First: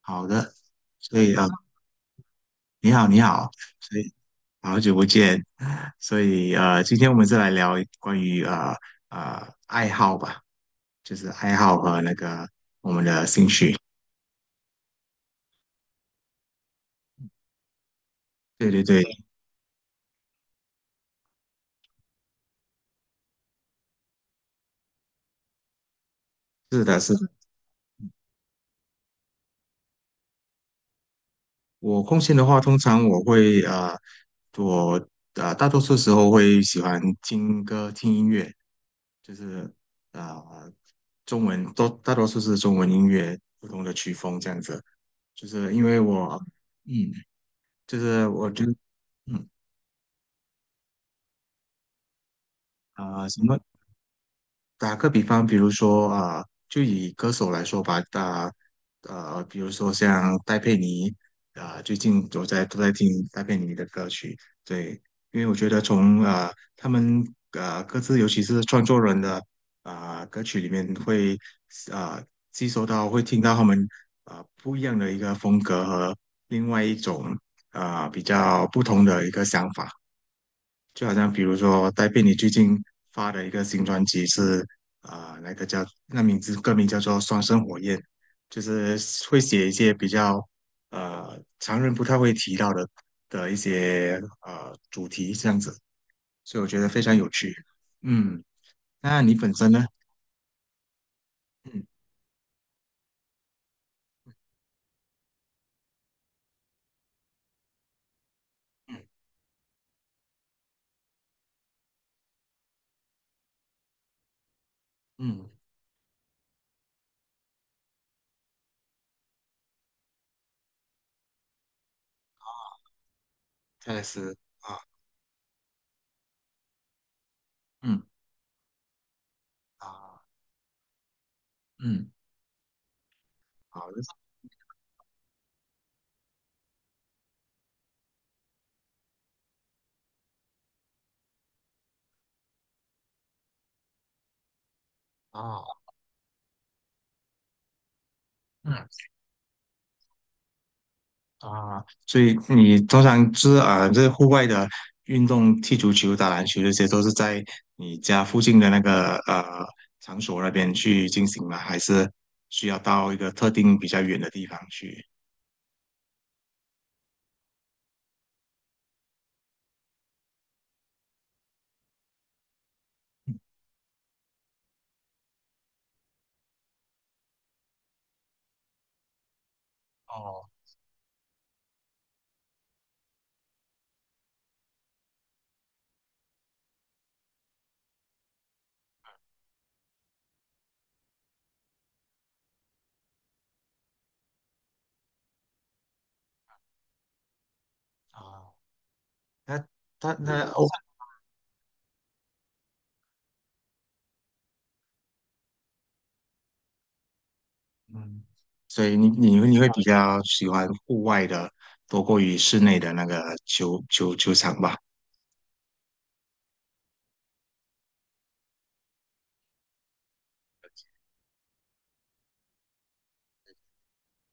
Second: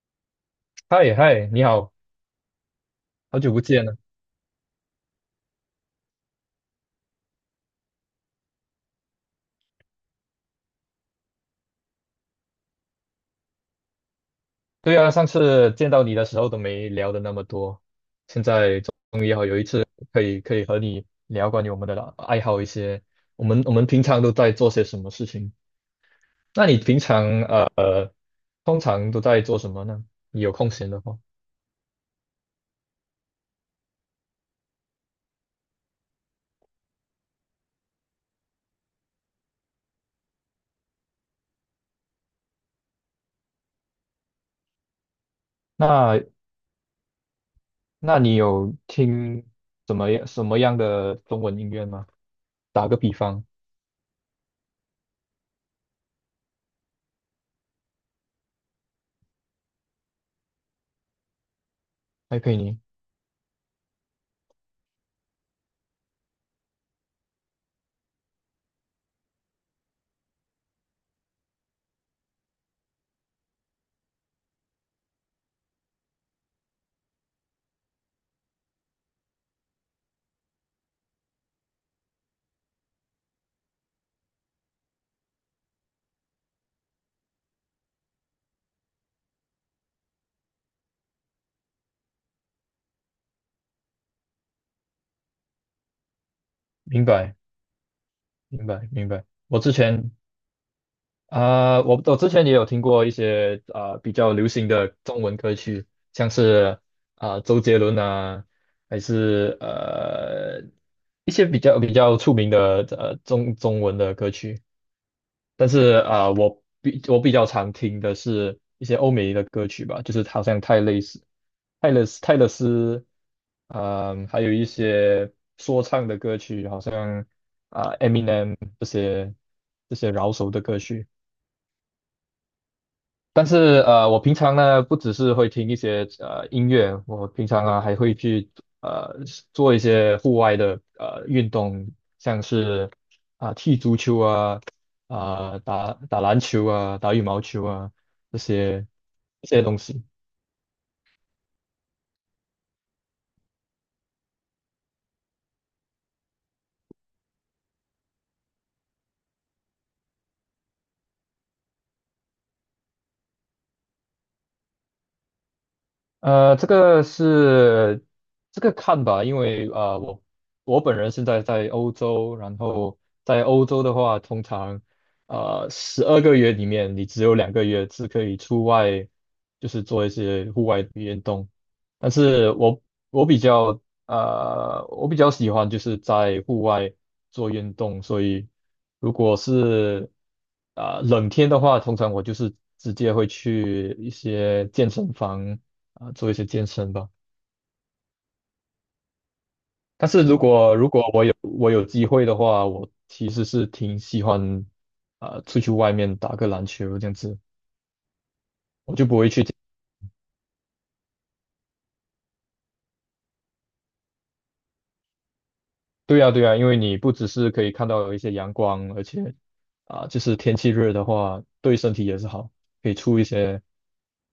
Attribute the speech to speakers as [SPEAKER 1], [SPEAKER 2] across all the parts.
[SPEAKER 1] 好的，
[SPEAKER 2] 嗨
[SPEAKER 1] 所以
[SPEAKER 2] 嗨，你好，
[SPEAKER 1] 你好，你
[SPEAKER 2] 好
[SPEAKER 1] 好，
[SPEAKER 2] 久不见
[SPEAKER 1] 所
[SPEAKER 2] 了。
[SPEAKER 1] 以好久不见，所以今天我们再来聊关于爱好吧，就是爱好和那个我们的兴趣。
[SPEAKER 2] 对啊，上次见到你的时候都没聊的那么多，现
[SPEAKER 1] 对
[SPEAKER 2] 在
[SPEAKER 1] 对对，
[SPEAKER 2] 终于好有一次可以和你聊关于我们的爱好一些，我们平常都在做些什么事情？那你
[SPEAKER 1] 是的，
[SPEAKER 2] 平
[SPEAKER 1] 是的。
[SPEAKER 2] 常通常都在做什么呢？你有空闲的话，
[SPEAKER 1] 我空闲的话，通常我大多数时候会喜欢听歌、听音乐，就是呃中文都大多数是中文音乐，不同的曲风这样子。就是因为
[SPEAKER 2] 那
[SPEAKER 1] 我嗯就
[SPEAKER 2] 那
[SPEAKER 1] 是
[SPEAKER 2] 你
[SPEAKER 1] 我就
[SPEAKER 2] 有听
[SPEAKER 1] 嗯
[SPEAKER 2] 什么样的中文音乐吗？打个比
[SPEAKER 1] 啊、什
[SPEAKER 2] 方，
[SPEAKER 1] 么打个比方，比如说就以歌手来说吧，比如说像戴佩妮最近
[SPEAKER 2] 还
[SPEAKER 1] 我
[SPEAKER 2] 可以
[SPEAKER 1] 在
[SPEAKER 2] 你
[SPEAKER 1] 都在听戴佩妮的歌曲，对，因为我觉得从他们各自，尤其是创作人的歌曲里面会啊、吸收到，会听到他们不一样的一个风格和另外一种比较不同的一个想法。就好像比如说戴佩妮最近发的一个新专辑是啊、呃那个叫那名字歌名叫做《双生火焰》，就是会写一些比较常人不太会提到的一些主题这样子，所以我觉得非
[SPEAKER 2] 明
[SPEAKER 1] 常有
[SPEAKER 2] 白
[SPEAKER 1] 趣。嗯，
[SPEAKER 2] 明白明
[SPEAKER 1] 那
[SPEAKER 2] 白，
[SPEAKER 1] 你本
[SPEAKER 2] 我
[SPEAKER 1] 身
[SPEAKER 2] 之
[SPEAKER 1] 呢？
[SPEAKER 2] 前。
[SPEAKER 1] 嗯
[SPEAKER 2] 我之前也有听过一些比较流行的中文歌曲，像是周杰伦啊，还
[SPEAKER 1] 嗯
[SPEAKER 2] 是一些比较出名的中文的歌曲。
[SPEAKER 1] 嗯，
[SPEAKER 2] 但是我比较常听的是一些欧美的歌曲吧，就是好像泰勒斯，
[SPEAKER 1] 泰勒斯
[SPEAKER 2] 还有一
[SPEAKER 1] 啊，
[SPEAKER 2] 些说唱的歌曲，好像
[SPEAKER 1] 嗯
[SPEAKER 2] Eminem 这些
[SPEAKER 1] 啊
[SPEAKER 2] 饶舌的歌曲。
[SPEAKER 1] 嗯，
[SPEAKER 2] 但是
[SPEAKER 1] 好的
[SPEAKER 2] 我平常呢不只是会听一些音乐，我平常还会去呃做一些户外的运动，像是踢足球啊，
[SPEAKER 1] 啊，
[SPEAKER 2] 打打篮球啊，打羽毛球啊这
[SPEAKER 1] 嗯。
[SPEAKER 2] 些这些东西。
[SPEAKER 1] 啊，所以你通常就是这户外的运动，踢足球、打篮球这些，都是在你家附近的那个场所那边去进行吗？还是需要到一个特定比较远的地方去？
[SPEAKER 2] 呃，这个是这个看吧，因为我本人现在在欧洲，然后在欧洲的话，通常十二个月里面，你只有两个月是可以出外，就是做一
[SPEAKER 1] 哦，
[SPEAKER 2] 些户外的运动。但是我比较我比较喜欢就是在户外做运动，所以如果是冷天的话，通常我就是直接会去一些健身房做一些健身吧。
[SPEAKER 1] 那
[SPEAKER 2] 但
[SPEAKER 1] 那
[SPEAKER 2] 是如
[SPEAKER 1] 那哦，
[SPEAKER 2] 果如果我有机会的话，我其实是挺喜欢出去外面打个篮球这样子。
[SPEAKER 1] 所以你会比较喜欢户外的，多过于室内的那个球场吧？
[SPEAKER 2] 对呀、对呀、因为你不只是可以看到一些阳光，而且就是天气热的话，对身体也是好，可以出一些，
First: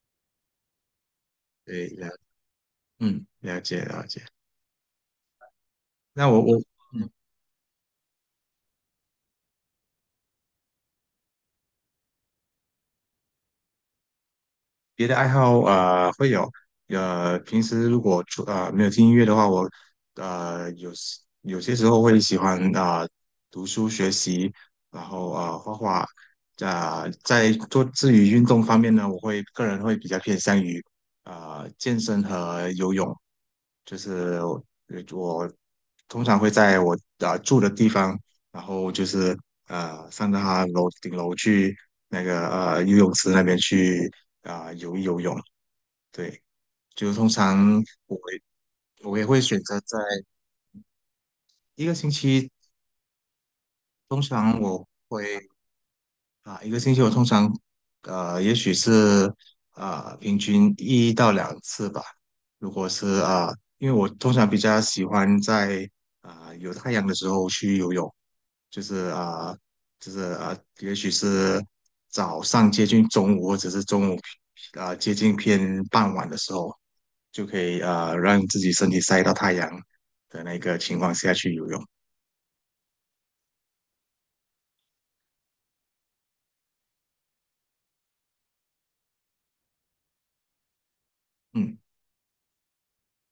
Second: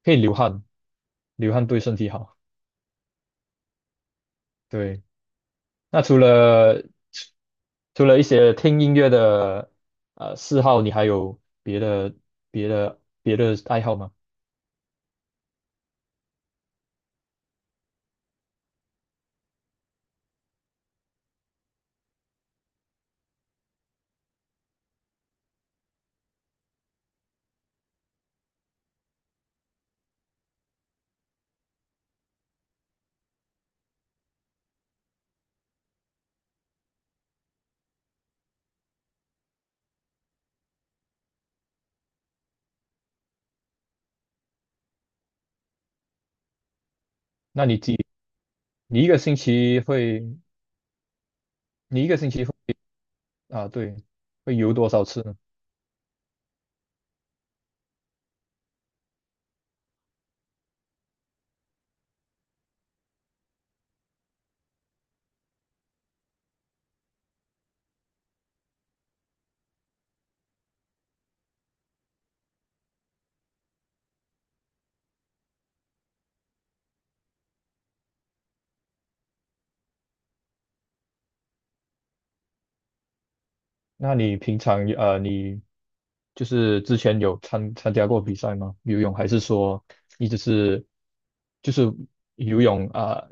[SPEAKER 2] 可以流汗，流汗对
[SPEAKER 1] 对，
[SPEAKER 2] 身
[SPEAKER 1] 了，
[SPEAKER 2] 体好。
[SPEAKER 1] 嗯，了解了解。
[SPEAKER 2] 对。那除
[SPEAKER 1] 那我我。
[SPEAKER 2] 了
[SPEAKER 1] 嗯
[SPEAKER 2] 除了一些听音乐的嗜好，你还有别的爱好吗？
[SPEAKER 1] 别的爱好会有，平时如果出没有听音乐的话，我有些时候会喜欢读书学习，然后画画，在做至于运动方面呢，个人会比较偏向于健身和游泳，就是我通常会在我住的地方，然后就是上到他顶楼去那个游泳池那边去。游泳，对，就通常我会
[SPEAKER 2] 你一个
[SPEAKER 1] 我也
[SPEAKER 2] 星
[SPEAKER 1] 会选择
[SPEAKER 2] 期
[SPEAKER 1] 在
[SPEAKER 2] 会，
[SPEAKER 1] 一个
[SPEAKER 2] 你一
[SPEAKER 1] 星
[SPEAKER 2] 个星期
[SPEAKER 1] 期，
[SPEAKER 2] 会啊，对，
[SPEAKER 1] 通
[SPEAKER 2] 会
[SPEAKER 1] 常
[SPEAKER 2] 游
[SPEAKER 1] 我
[SPEAKER 2] 多少次呢？
[SPEAKER 1] 会啊、一个星期我通常也许是平均一到两次吧，如果是因为我通常比较喜欢在有太阳的时候去游泳，就是就是啊、呃也许是早上接近中午或者是中午接近偏傍晚的时候。就可以让自己身体晒到太阳的那个情况下去游泳。
[SPEAKER 2] 那你平常你就是之前有参加过比赛吗？游泳还是说你只是就
[SPEAKER 1] 嗯。
[SPEAKER 2] 是游泳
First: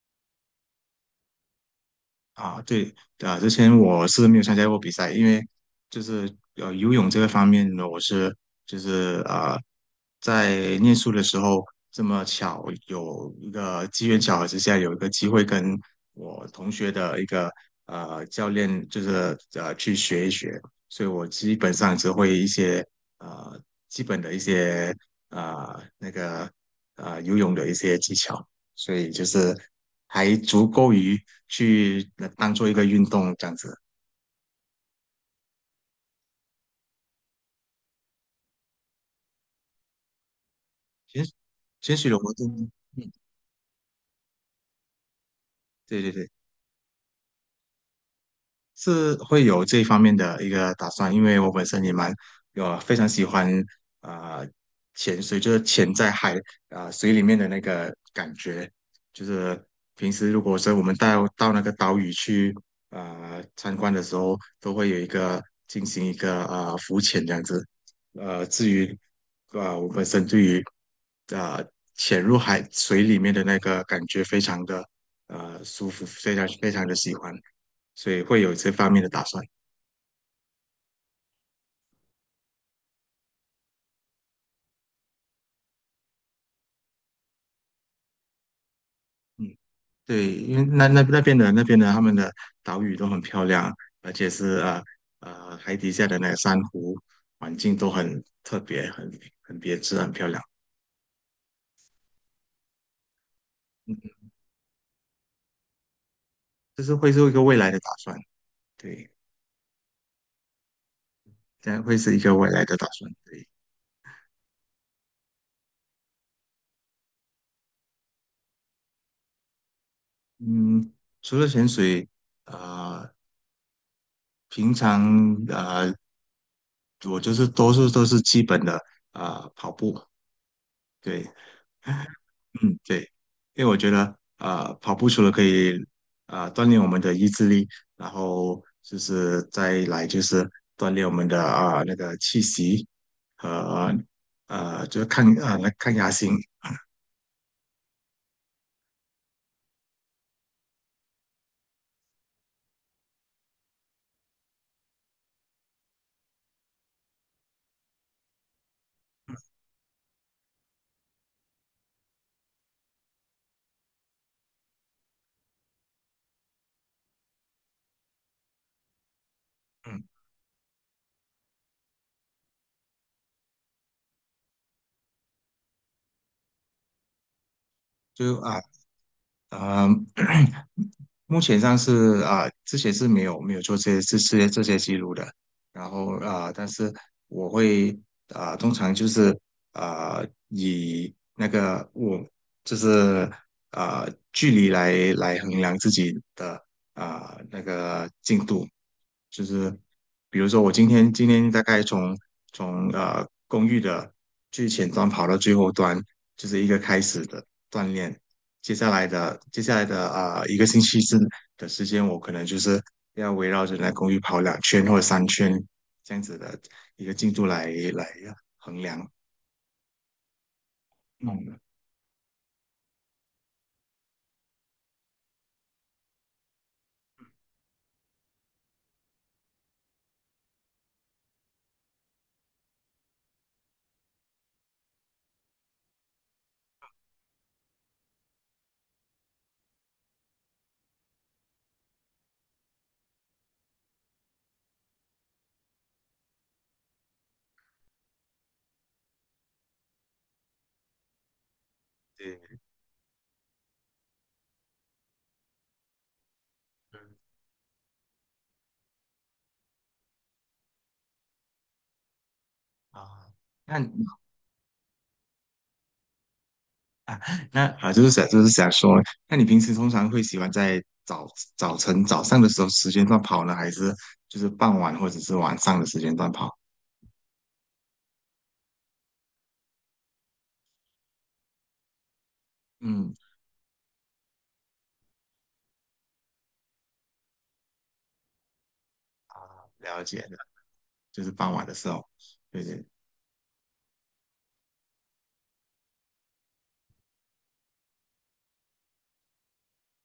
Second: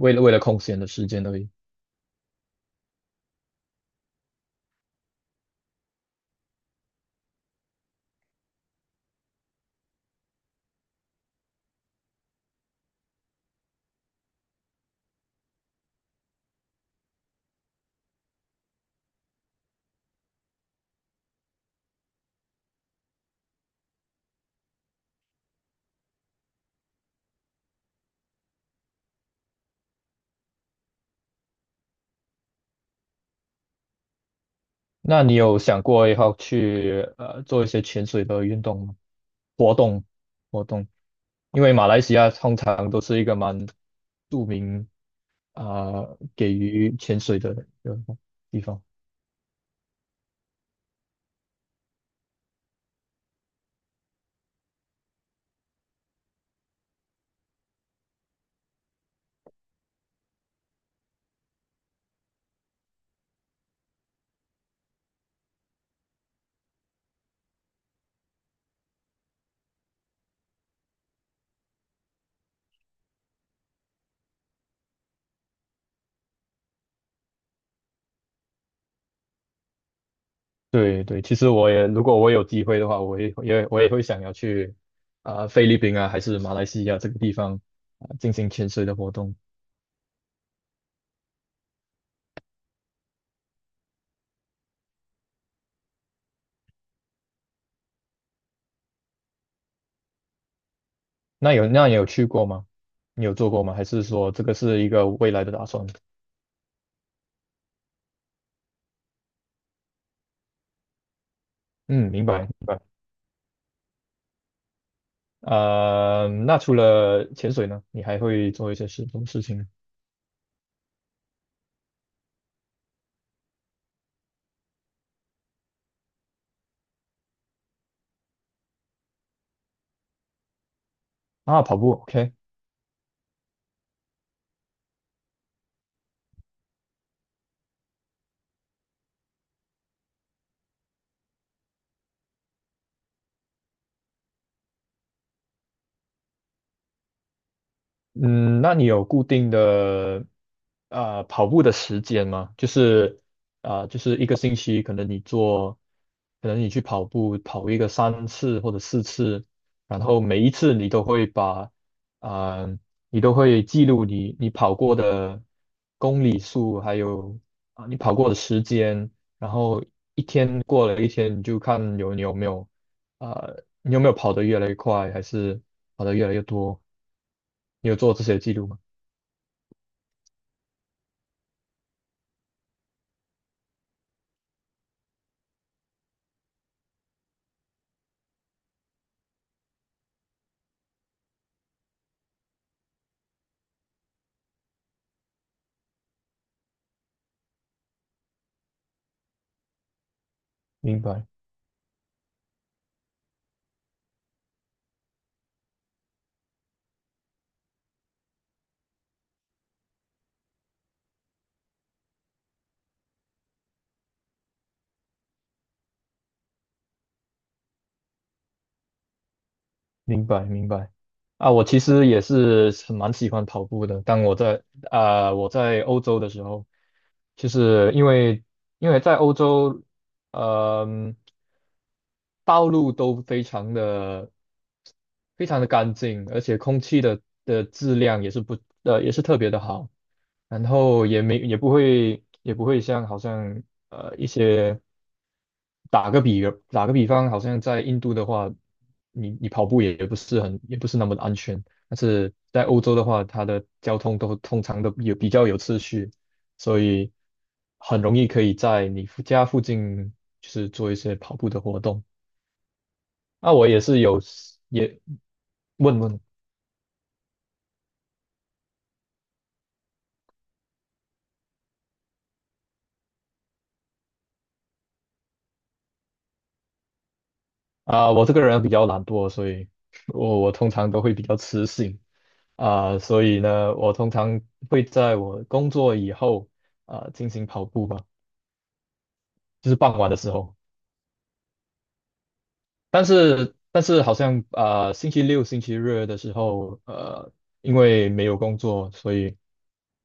[SPEAKER 2] 为了空闲的时间而已？
[SPEAKER 1] 啊，对啊，之前我是没有参加过比赛，因为就是游泳这个方面呢，就是在念书的时候，这么巧有一个机缘巧合之下，有一个机会跟我同学的一个教练，就是去学一学，所以我基本上只会一些呃基本的一些呃那个游泳的一些技巧。所以就是还足够于去当做一个运动这样子。
[SPEAKER 2] 那你有想过以后去做一些潜水的运动吗？活动活动，
[SPEAKER 1] 潜
[SPEAKER 2] 因为马
[SPEAKER 1] 潜
[SPEAKER 2] 来
[SPEAKER 1] 水
[SPEAKER 2] 西
[SPEAKER 1] 的
[SPEAKER 2] 亚
[SPEAKER 1] 活
[SPEAKER 2] 通
[SPEAKER 1] 动，
[SPEAKER 2] 常都是一个蛮著名啊、
[SPEAKER 1] 对对对。
[SPEAKER 2] 给予潜水的一个地方。
[SPEAKER 1] 是会有这方面的一个打算，因为我本身也蛮有非常喜欢啊、呃潜水，就是潜在海水里面的那个感觉，就是平时如果说我们到那个岛屿去参观的时候，都会有一个进行一个浮潜这样子。至于我本身对于啊、呃潜入海水里面的那个感觉非常的舒服，非常非常的喜欢。所以会有这方面的打算。
[SPEAKER 2] 对对，其实我也如果我有机会的话，我也会想要去菲律宾啊，还是马来西亚这个地方进行潜水的活动。
[SPEAKER 1] 嗯，对，因为那边的他们的岛屿都很漂亮，而且是海底下的那个珊瑚环境都很特别，很别致，很漂亮。
[SPEAKER 2] 那你有去过吗？你有做过吗？还
[SPEAKER 1] 嗯，
[SPEAKER 2] 是说这个是一个未来的打算？
[SPEAKER 1] 这是会是一个未来的打算，对，这样会
[SPEAKER 2] 嗯，
[SPEAKER 1] 是一
[SPEAKER 2] 明
[SPEAKER 1] 个
[SPEAKER 2] 白
[SPEAKER 1] 未
[SPEAKER 2] 明
[SPEAKER 1] 来的打
[SPEAKER 2] 白。
[SPEAKER 1] 算，对，
[SPEAKER 2] 那除了潜水呢，你还会做一些什么事情呢？
[SPEAKER 1] 嗯，除了潜水，呃，平常我就是多数都是基本的跑步，对，
[SPEAKER 2] 啊，跑步，OK。
[SPEAKER 1] 嗯，对，因为我觉得，啊，跑步除了可以，锻炼我们的意志力，然后就是再来就是锻炼我们的那个气息和就是抗压性，
[SPEAKER 2] 嗯，那你有固定的跑步的时间吗？就是就是一个星期，可能你去跑步跑一个三次或者四次，然后每一次啊，你都会记录你跑过的公里数，还有你跑过的时间，然后
[SPEAKER 1] 嗯，
[SPEAKER 2] 一天过了一天，你就看你有没有。啊。你有没有跑得越来越快，还是跑得越来越多？你有做这
[SPEAKER 1] 就
[SPEAKER 2] 些记录吗？
[SPEAKER 1] 啊、目前上是啊、之前是没有做这些记录的，然后但是我会通常就是啊、以那个我就是啊、距离来衡量自己的那个进度，就是比如说我今
[SPEAKER 2] 明
[SPEAKER 1] 天
[SPEAKER 2] 白，
[SPEAKER 1] 今天大概从公寓的最前端跑到最后端，就是一个开始的锻炼。接下来的一个星期之的时间，我可能就是要围绕着那公寓跑两圈或者三圈这样子的一个进度来衡量。
[SPEAKER 2] 明白，明白。啊，
[SPEAKER 1] 嗯，
[SPEAKER 2] 我其实也是很蛮喜欢跑步的。当我在啊、我在欧洲的时候，就是因为在欧洲，嗯、道路都非常的非常的干净，而且空气的质量也是特别的好。然后也不会好像一些打个比打个比方，好像在印度的话，你跑步也不是那么的安全，但是
[SPEAKER 1] 对
[SPEAKER 2] 在欧洲的话，它的交通都通常都有比较有秩序，所以很容易可以在家附近就是做一些跑步的活动。
[SPEAKER 1] 啊，
[SPEAKER 2] 那我
[SPEAKER 1] 那
[SPEAKER 2] 也是有也问问。
[SPEAKER 1] 那啊，就是想说，那你平时通常会喜欢在早上的时候时间段跑呢，还是就是傍晚或者是晚上的时间段跑？
[SPEAKER 2] 我这个人比较懒惰，所以我通常都会比较迟醒
[SPEAKER 1] 嗯，
[SPEAKER 2] 所以呢，我通常会在我工作以后进行跑步吧，
[SPEAKER 1] 啊，
[SPEAKER 2] 就是傍
[SPEAKER 1] 了
[SPEAKER 2] 晚的
[SPEAKER 1] 解
[SPEAKER 2] 时
[SPEAKER 1] 的，
[SPEAKER 2] 候。
[SPEAKER 1] 就是傍晚的时候，对对，
[SPEAKER 2] 但是好像星期六、星期日的时候，因为没有工作，所以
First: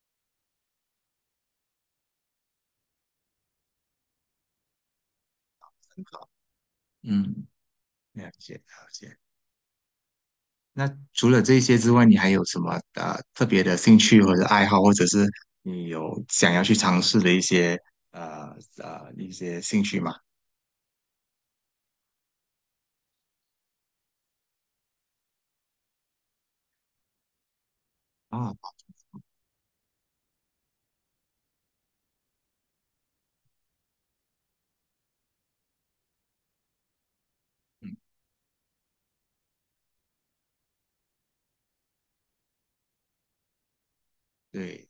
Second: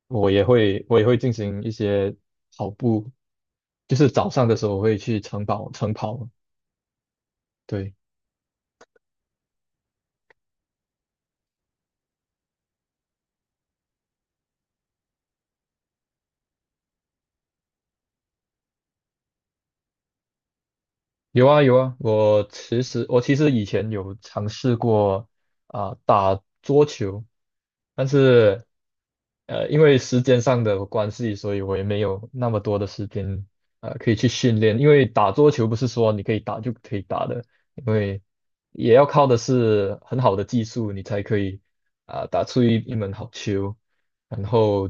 [SPEAKER 2] 我也会进行一些跑步，就是早上的时候我会去晨跑晨
[SPEAKER 1] 很好，
[SPEAKER 2] 跑，
[SPEAKER 1] 嗯，
[SPEAKER 2] 对。
[SPEAKER 1] 了解了解。那除了这些之外，你还有什么特别的兴趣或者爱好，或者是你有想要去尝试的一些兴趣吗？
[SPEAKER 2] 有啊有啊，我其实以前有尝试过打桌球，但
[SPEAKER 1] 啊，
[SPEAKER 2] 是因为时间上的关系，所以我也没有那么多的时间可以去训练。因为打桌球不是说你可以打就可以打的，因
[SPEAKER 1] 嗯，
[SPEAKER 2] 为也要靠的是很好的技术，你才可以打出一门好球。然
[SPEAKER 1] 对。
[SPEAKER 2] 后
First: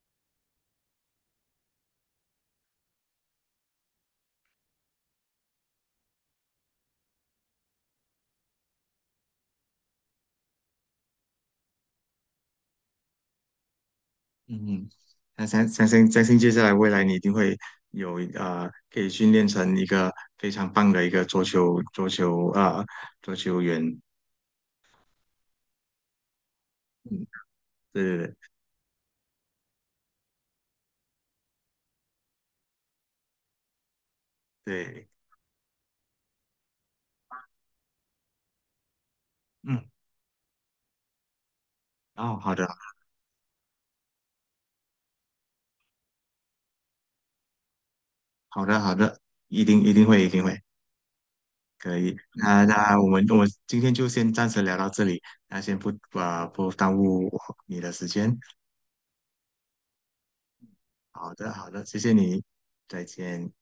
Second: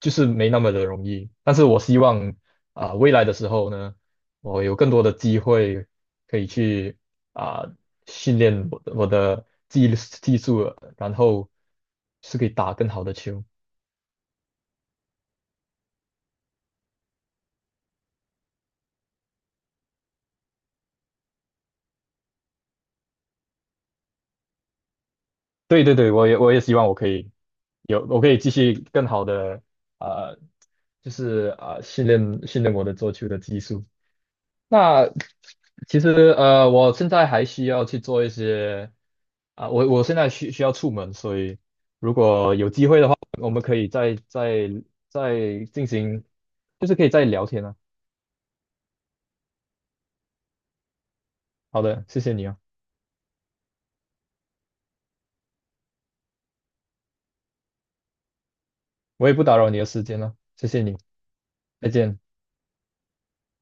[SPEAKER 2] 就是没那么的容易。但是我希望未来的时候呢。我有更多的机会可以去啊、训练我的技术，然后是可以打更好的球。
[SPEAKER 1] 嗯，嗯，那相信接下来未来你一定会有可以训练成一个非常棒的一个桌球员。
[SPEAKER 2] 对对对，我也希望我可
[SPEAKER 1] 嗯，
[SPEAKER 2] 以有
[SPEAKER 1] 对
[SPEAKER 2] 我可
[SPEAKER 1] 对
[SPEAKER 2] 以继续更好的啊、呃就是训练训练我的做球的技术。那
[SPEAKER 1] 对，
[SPEAKER 2] 其实我现在还需要去做一些啊，我
[SPEAKER 1] 嗯，
[SPEAKER 2] 我现在需要出门，所以如
[SPEAKER 1] 哦，好
[SPEAKER 2] 果
[SPEAKER 1] 的
[SPEAKER 2] 有机会的话，我们可以再进行，就是可以再聊天啊。
[SPEAKER 1] 好的好的，一定一定会一定会
[SPEAKER 2] 好
[SPEAKER 1] 可
[SPEAKER 2] 的，
[SPEAKER 1] 以。
[SPEAKER 2] 谢谢你啊，
[SPEAKER 1] 那我今天就先暂时聊到这里，那先不耽误你的时间。
[SPEAKER 2] 我也不打扰你的时间了，谢谢你，
[SPEAKER 1] 好的好的，
[SPEAKER 2] 再
[SPEAKER 1] 谢谢
[SPEAKER 2] 见。
[SPEAKER 1] 你，再见。